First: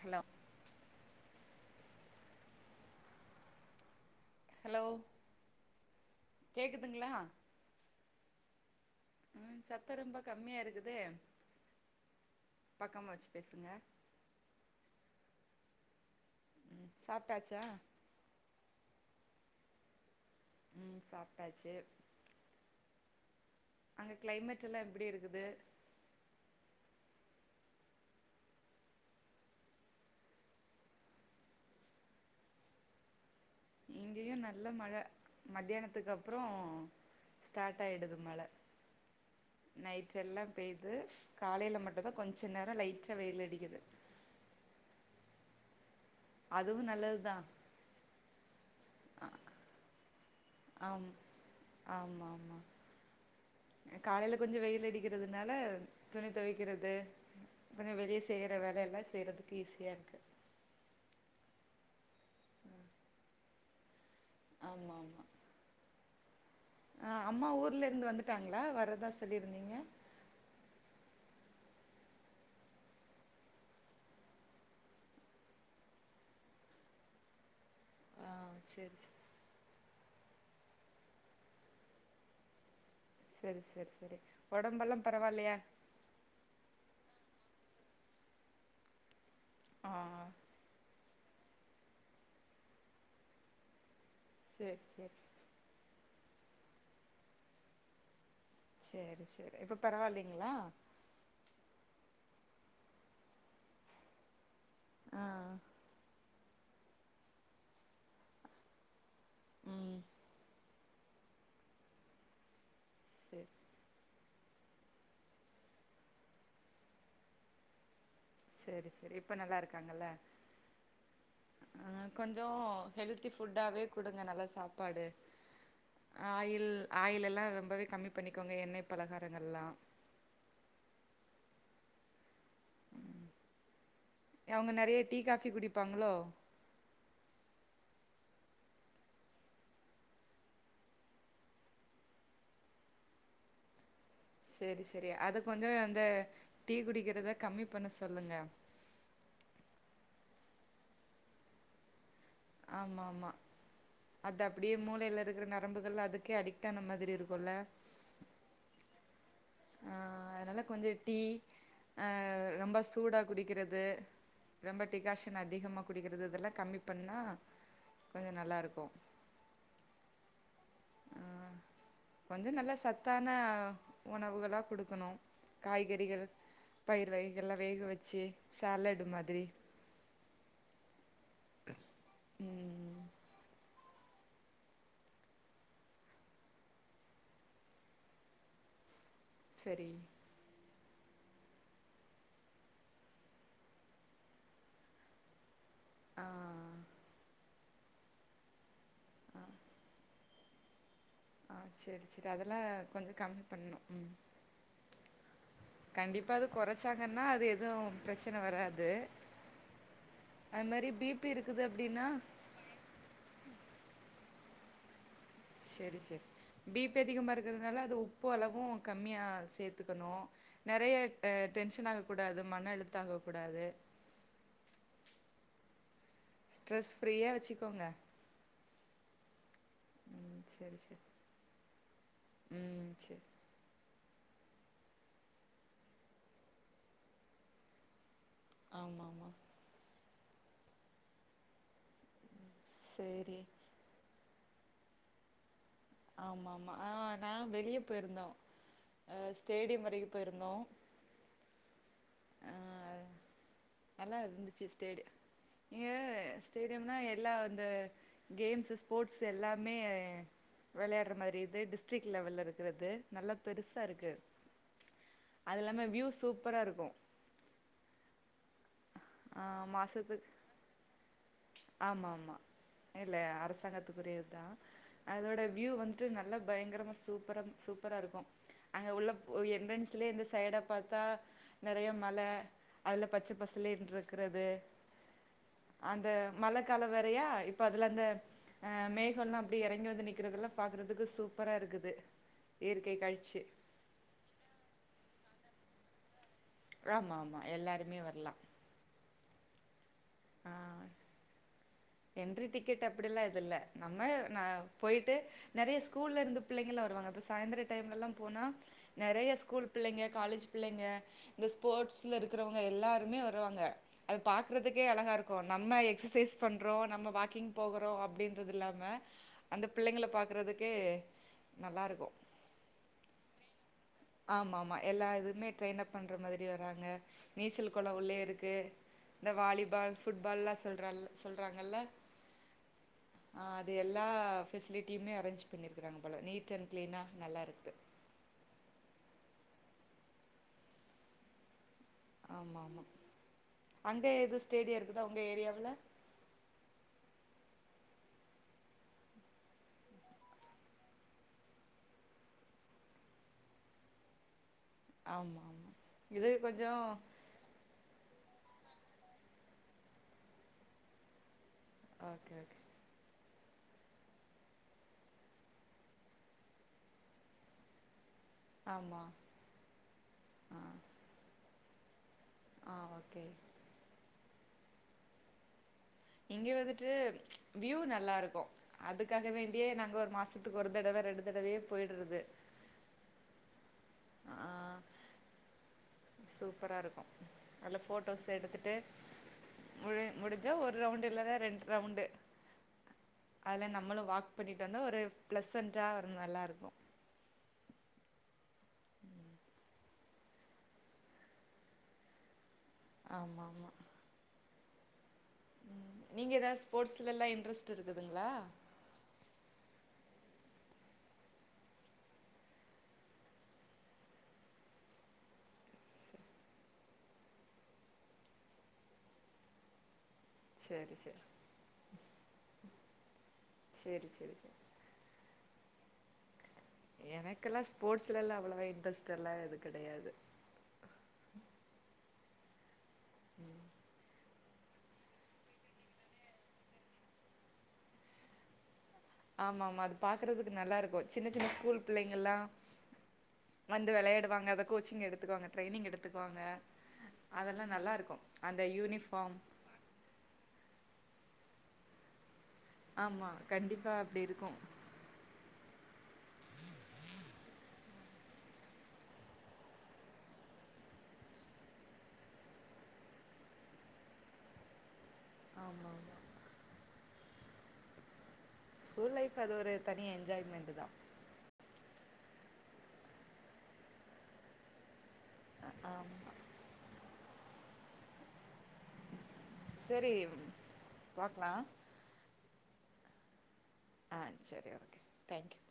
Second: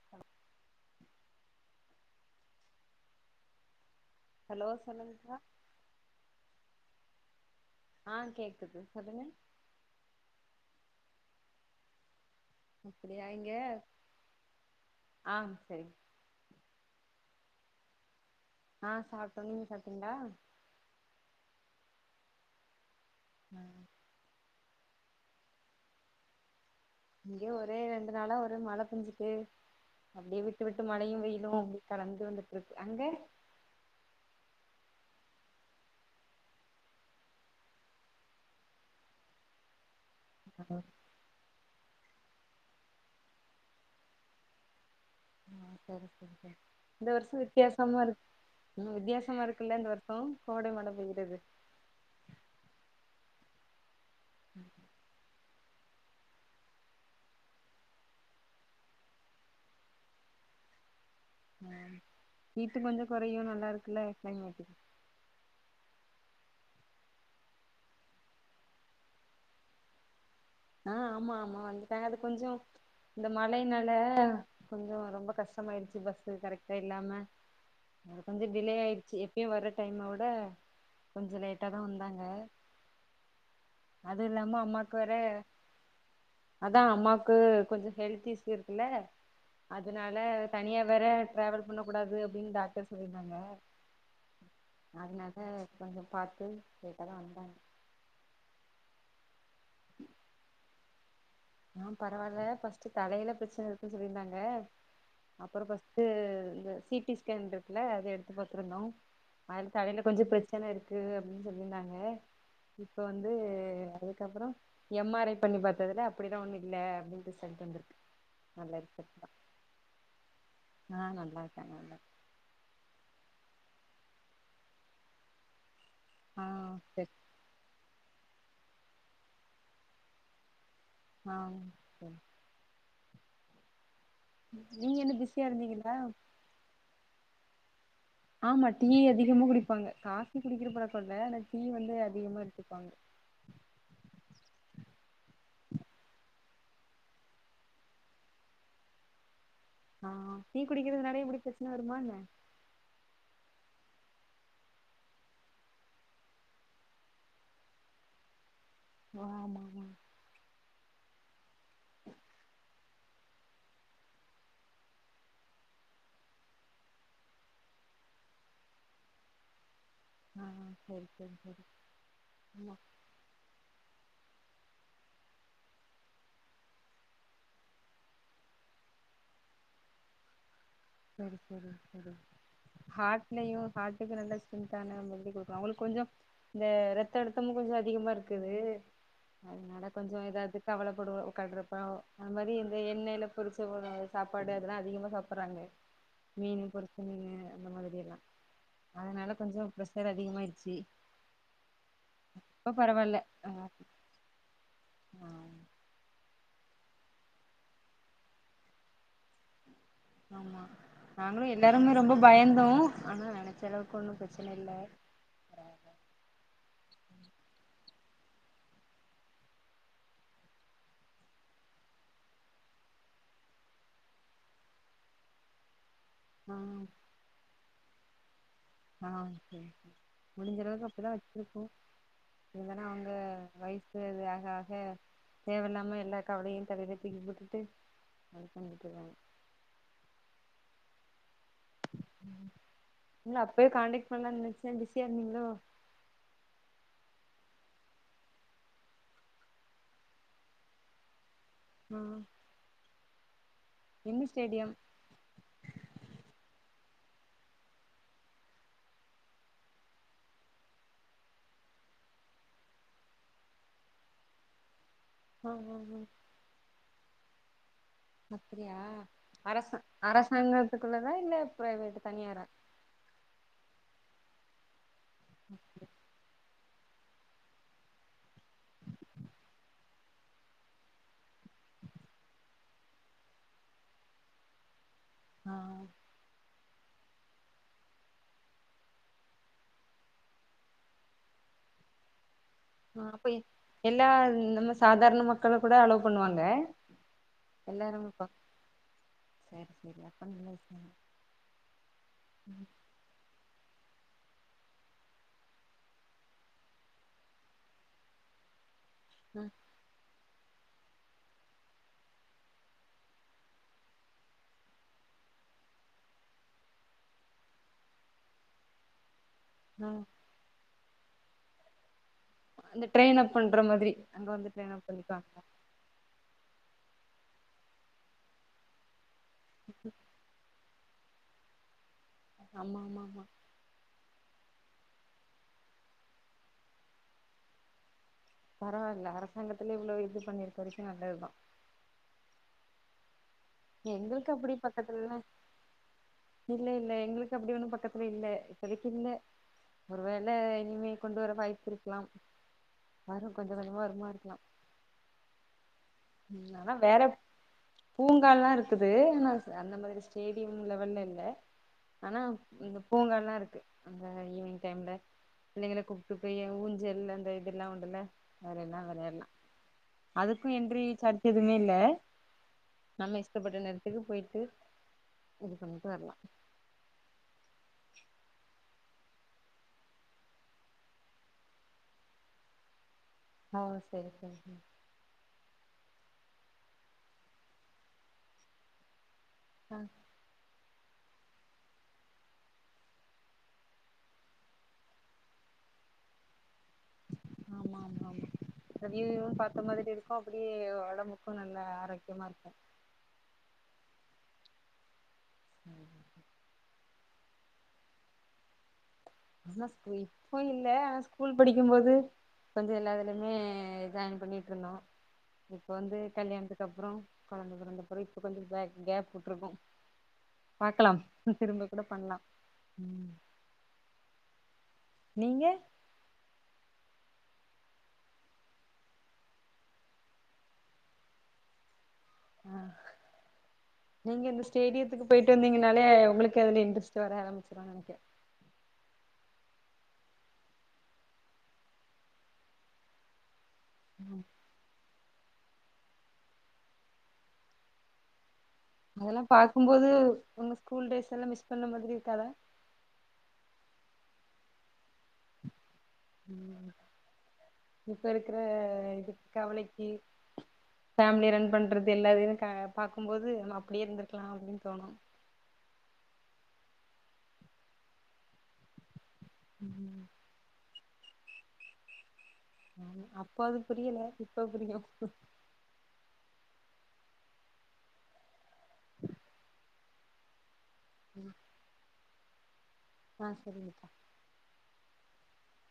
hello hello சொல்லுங்க்கா துங்களா ஆஹ் கேக்குது சொல்லுங்க சத்த ரொம்ப கம்மியா இருக்குது பக்கமா அப்படியா வச்சு இங்க பேசுங்க ஆஹ் சரிங் ம் சாப்ட்டாச்சா ஆஹ் சாப்ட்டங் நீங்க சாப்ட்டீங்களா உம் சாப்ட்டாச்சு அங்க க்ளைமேட் றெல்லா எப்படி இருக்குது இங்கேயு ஒரே ரெண்டு நாளா ஒரே மழ பேஞ்சுக்குட்டே அப்டியே விட்டு விட்டு மழயு வெயிலு அப்ப கலந்து வந்துட்டு இருக்கு அங்க இங்கேயு நல்ல மழ மத்தியானத்துக்கப்புறொ ஸ்டார்ட் ஆயிடுது மழ நைட் டெல்லா பெய்து காலையில மட்டு வெவ கொஞ்சொ நேரொ லைட்டா வெயில் அடிக்குது அ அதுவு இந்த வருஷொ நல்லதுதா வித்தியாசமா இருக்கு இன்னு வித்தியாசமா இருக்குல்ல இந்த வருஷொ கோடை மழ ஆம் பெஞ்சது காலைல கொஞ்சொ வெயில் அடிக்கிறதுனால துணி தொவக்கிறது கொஞ்சொ வெளிய செயிற வேலயெல்லா செய்யிறதுக்கு ஈஸியா இருக்கு உம் ஹீட்டு கொஞ்சொ கொறையு நல்லா இருக்குல்ல டைம் ஆச்சு அஹ் அம்மா ஊர்ல இருந்து வந்துட்டாங்களா வர்றதா சொல்லிருந்தீங்க ஆஹ் ஆமா ஆமா வந்துட்டாங்க அது கொஞ்சொ இந்த மழை நால கொஞ்சொ ரொம்ப கஷ்டமாயிடுச்சு பஸ் கரெக்டா இல்லாம ஆ கொஞ்ச டிலே சேரி சே ஆயிடுச்சு எப்பயும் வர டைம்ம விட ட கொஞ்சொ லேட்டாதா வந்தாங்க சரி சரி சரி அது இல்லாம அம்மாக்கு ஒடம்பெல்லா வேற பரவால்லியா அதா அம்மா க்கு கொஞ்சொ ஹெல்த் இஸ்யூ இருக்குல்ல ஆ அதுனால தனியா வேற டிராவல் பண்ணக் கூடாது அப்படின்னு டாக்டர் சொல்லிருந்தாங்க சரி சரி அதனால கொஞ்சொ பாத்து லேட்டாதா வந்தாங்க சரி சரி இப்ப பரவால்லைங்களா ஆஹ் பரவால்ல ஃபர்ஸ்ட் தலையில பிரச்சன இருக்குன்னு சொல்லியிருந்தாங்க ஆ அப்பறம் ஃபஸ்ட்டு இந்த சி டி ஸ்கேன் இருக்குல்ல அத எடுத்து பாத்துருந்தோ அதுல ம் தலைல கொஞ்சொ பிரச்சன இருக் க்கு அப்டின்னு சொல்லியிருந்தாங்க இப்ப வந்து சரி அது க்கப்பறொ எம் ஆர் ஐ பண்ணி பாத்ததுல அப் ப்படிலா ஒன்னு இல்ல அப்டின்டு ரிசல்ட்டு வந்திருக்கு நல்ல சரி சரி ரிசல்ட் தா இப்ப நல்லா இருக்காங்கல்ல ஆ நல்லா இருக்காங்க நல்லா ஆஹ் கொஞ்சொ ஹெலத்து ஃபுட்டாவே குடுங்க நல்ல சாப்பாடு ஆ ஆயில் சரி ஆயில் எல்லா ரொம்பவே கம்மி பண்ணிக்கோங்க எண்ணெய் பலகாரங்கள்லாம் ஆஹ் சரி அவங்க நீங்க நிறைய என்ன டீ பிஸியா காஃபி இருந்தீங்களா குடிப்பாங்களோ ஆமா டீ அதிகமா குடிப்பாங்க காஃபி குடிக்கிற பழக்கோ இல்ல ஆனா டீ வந்து அதிகமா எடுத்துப்பாங்க சேரி சேரி அத கொஞ்சோ அந்த டீ குடிக்கிறத கம்மி பண்ண சொல்லுங்க ஆ டீ குடிக்கிறதுனாலையு இப்டி பிரச்சனை வருமா என்ன ஆமா ஆமா அது அப்டியே மூளையில இருக்கற நரம்புகள் அதுக்கே அடிக்ட் ஆன மாதிரி இருக்குல ஆ ஆ அதனால கொஞ்சோ டீ அ ரொம்ப சூடா குடிக்கிறது ரொம்ப டிகாஷன் அதிகமா குடிக்கிறது இதெல்லா கம்மி பண்ணா கொஞ்சோ நல்லா இருக்கு ஆ சரி ஆ சரி சரி கொஞ்சோ நல்ல சத்தான உணவுகளா குடுக்கணு காய்கறிகள் பயிர் வகைகள்லா வேக வச்சு சாலடு மாதிரி சரி சரி சரி ம் ஹாட்லயு ஹாட் க்கு நல்லா ஸ்ட்ரென்த்தான மெல்லி குடுக்குணு அவங்களுக்கு கொஞ்சோ இந்த ரத்த அழுத்தமு கொஞ்சோ அதிகமா இருக்குது அதனால சரி கொஞ்சோ ஏதாது கவலைப்படுவா உகாகான்டுறப்பாவ் அது மாரி இந்த எண்ணெயில பொரிச்ச உணவு சாப்பாடு அதெல்லா அதிகமா சாப்புடுறாங்களே மீன் ஆ பொரிச்ச மீனு அந்த மாதிரியெல்லா அதனால கொஞ்சோ பிரசர் அதிகமாயிருச்சி ஆ சரி சரி அதெல்லா கொஞ்சோ கம்மி ஆ பண்ணணு ம் ஆ கண்டிப்பா அது கொறைச்சாங்கன்னா அது எதும் பிரச்சன வராது ஆமா அது மாரி பி பி நாங்களும் இருக்குது எல்லாருமே அப்டின்னா ரொம்ப பயந்தோ ஆனா என செலவுக்கு ஒன்னும் பிரச்சன இல்ல செரி செரி பிபி அதிகமா இருக்கறதுனால அது உப்பு அளவு கம்மியா சேத்துக்கணு நெறைய அ டென்ஷன் ஆக கூடாது மன அழுத்த ஆக கூடாது ஆ ஸ்ட்ரெஸ் ஃப்ரீயா வச்சு கோங்க ஆ செரி முடிஞ்ச சேரி அளவுக்கு சேரி அப்டிதா வச்சிருக்கோ இதுதான ம் அவங்க சேரி வயசு அது ஆக தேவ இல்லாம எல்லா கவலையு தலையில தூக்கி போட்டுட்டு அங்க நிக்க ஆமா வேணு ஆமா ம் சேரி இல்ல அப்பயே காண்டேக் பண்லா நெனைச்சே பிசியா இருந்தீங்களோ ஆமா ஆமா ஆ நா வெளிய போயிருந்தோம் அ ஸ்டேடியம் வரைக்கு போயிருந்தோம் ம் நல்லா இருந்துச்சு ஸ்டேடி நீங்க ஸ்டேடியம் ஆனா எல்லா அந்த கேம்ஸு ஸ்போர்ட்ஸு எல்லாமே வெளையாடுற மாரி இது டிஸ்ட்ரிக் லெவல்ல இருக்றது நல்லா பெருசா இருக்கு ஆ அது ஆ இல்லாம ஆ வியூ சூப்பரா இருக்கும் அப்டியா ஆ அரச மாசத்துக்கு அரசாங்கத்துக்குள்ளதா இல்ல பிரைவேட் ஆமா ஆமா தனியாரா இல்ல அரசாங்கத்துக்கு ஒரே இதான் அதோட வியூ வந்து நல்லா பயங்கரமா சூப்பர சூப்பரா இருக்கும் அங்க உள்ள என்வென்ஸ்லயே இந்த சைடா பாத்தா நெறைய மலை அதுல பச்ச பசலேன் இருக்கிறது ஆ கால வேறயா இப்ப அதுல அந்த மேகல்லாம் அப்படி எறங்கி வந்து நிக்கிறதுல்லாம் பாக்குறதுக்கு சூப்பரா இருக்குது இயற்கை ஆ அப்ப காட்சி எல்லா நம்ம சாதாரண மக்க கள் கூட அலோ பண்ணுவங்க ஆமா ஆமா எல்லாருமே வரலாம் செரி செரி அப்ப நல்ல விசய என்ட்ரி டிக்கெட் அப்படில்லாம் எதும் இல்ல நம்ம ந போய்ட்டு நறைய ஸ்கூல்ல இருந்து பிள்ளைங்கலாம் வருவாங்க இப்ப சாய்ந்திர டைம்லலாம் போனா நறைய ம் ஸ்கூல் பிள்ளங்க காலேஜ் பிள்ளைங்க இந்த ஸ்போர்ட்ஸ்ல இருக்கிறவங்க எல்லாருமே வருவாங்க அத பாக்றதுக்கே அழகா இருக்கும் நம்ம எக்ஸசைஸ் பண் றோம் நம்ம வாக்கிங் போகறோம் அப்படின்றது இல்லாம அந்த ம் பிள்ளைங்கள பாக்குறதுக்கு நல்லா இருக்கும் இங்க ட்ரெயின் அப் பண்ற மாதிரி அங்க வந்து ஆமா ட்ரெயின் ஆமா அப் எல்லா பண்ணிக்குவாங்க இதுவுமே ட்ரெயின் அப் பண்ற மாதிரி வராங்க நீச்சல் குள உள்ளயே இருக்கு இந்த வாலிபால் ஃபுட்பால்லா சொல் னல் சொல்றாங்கல்ல ஆமா ஆமா ஆமா ஆ அது எல்லா ஃபெஸ்லிட்டியுமே அரேஞ்ச் பண்ணியிருக்கறாங்க போல நீட் அண்ட் க்ளீனா நல்லாருக்குது பரவாயில்ல அரசாங்கத்துலயே இவ்வளவு இது பண்ணிருக்க வரைக்கும் நல்லதுதான் ஆமா ஆமா அங்க எங்களுக்கு எது அப்படி ஸ்டேடியம் இருக்குதா பக்கத்துலல்ல உங்க ஏரியாவுல இல்ல இல்ல எங்களுக்கு எங்களுக்கு அப்படி ஒன்னும் பக்கத்துல இல்ல இப்போதைக்கு இல்ல ஒரு வேள இனிமே கொண்டு வர வாய்ப்பு இருக்கலாம் வாரு கொஞ்ச கொஞ்சமா வருமா இருக்கலாம் ஆமா ஆமா இது கொஞ்சோ வேற பூங்கால்லா இருக்குது ஆனா அந்த ஸ் மாதிரி ஸ்டேடியம் லெவல்ல இல்ல ஆனா ஓகே ஓகே இந்த பூங்கால்லா இரு க்கு அந்த ஈவினிங் டைம்ல பிள்ளைங்கள கூப்ட்டு போய ஊஞ்சல்ல அந்த இதெல்லா உண்டுல்ல வேறென்னா ஆமா வெளையாட்லா அதுக்கு ஆ என்ரி ன்னில ஆ நம்ம ஓகே இஷ்டப்பட்ட நேரத்துக்கு போயி ட்டு இது பண்ணி இங்க வந்துட்டு வியூ நல்லாருக்கூ அதுக்காக வேண்டியே நாங்க ஒரு மாசத்துக்கு ஒரு தடவ ரெண்டு தடவயே போயிட்றது ஓ சரி சரி சரி சூப்பராருக்கு நல்ல ஃபோட்டோஸ் எடுத்துட்டு ஆ முலி முடிஞ்சா ஒ ரு ரவுண்டு இல்லென ரெண் ரவுண்டு அதுல நம்மளு வாக் பண்ணிட்டு வந்தா ஒரு ப்ளசன்டா ஒரு நல்லாருக்கு ஆமா ஆமா ப்போ அப்பிடியே ஒடம்புக்கு நல்ல ஆரோக்கியமாருக்கு ஆமாமா ம் நீங்க எதாவ் ஸ்போட்ஸ் லல்லா இன்ட்ரெஸ்ட் இருக்குதுங்ளா ஆனா ஸ் ப்பு இப்போ இல்ல ஆனா ஸ்கூல் படிக்கும் போது கொஞ்சோ எல்லா இதலிமே ஜாயின் பண்ணிட்ருந்தோ இப்ப வந்து கல்யாணத்துக்கு அப்றோ கொழந்த பொறந்தப்புறோ இப்ப கொஞ்சோ பே கேப் உட்ருக்கோ சேரி பாக்கலாம் சேரி திரும்ப கூட பண்லா உம் சேரி சேரி சேரி நீங்க எனக்கெல்லா ஸ்போட்ஸ்லெல்லா அவ்ளவா இன்ட்டெஸ்டெல்லா எது கெடையாது அ உம் நீங்க இந்த ஸ்டேடியத்துக்கு போயிட்டு வந்தீங்கனாலே உங்குளுக்கு அதுலியு இன்டெஸ்ட் வர ஆரம்பிச்சிரு நெனக்கிறே ஆமாமா அது பாக்கறதுக்கு நல்லாருக்கு சின்ன சின்ன ஸ்கூல் பிள்ளைங்கெல்லா வந்து வெளையாடுவாங்க அத கோச்சிங் எடு த்துகுவாங்க ட்ரெனிங் எடுத்துக்குவாங்க அதெல்லா நல்லாருக்கு அதெல்லா பாக்கும்போது உங்க ஸ்கூல் டேஸ் எல்லா மிஸ் பண்ண மாதிரி இருக்காதா ஆமா கண்டிப்பா அப்டி இருக்கு ம் இப்ப இருக்ற இதுக் கவலைக்கி ஃபேமிலி ரன் பண்றது எல்லாதினு க பாக்கும்போது ந அப்டியே இருந்திருக்லா அப்டின் தோணு ஆமா கூல் லைஃப் அது ஒரு தனி ம் எண்ஜாய்மெண்ட்தா ஆமா அப்ப அது புரியல இப்ப புரியு அ ஆம்மா செரி பாக்லா ஆஹ் செரிங்கத் ஆஹ் சரி ஓகே தங்க்யூ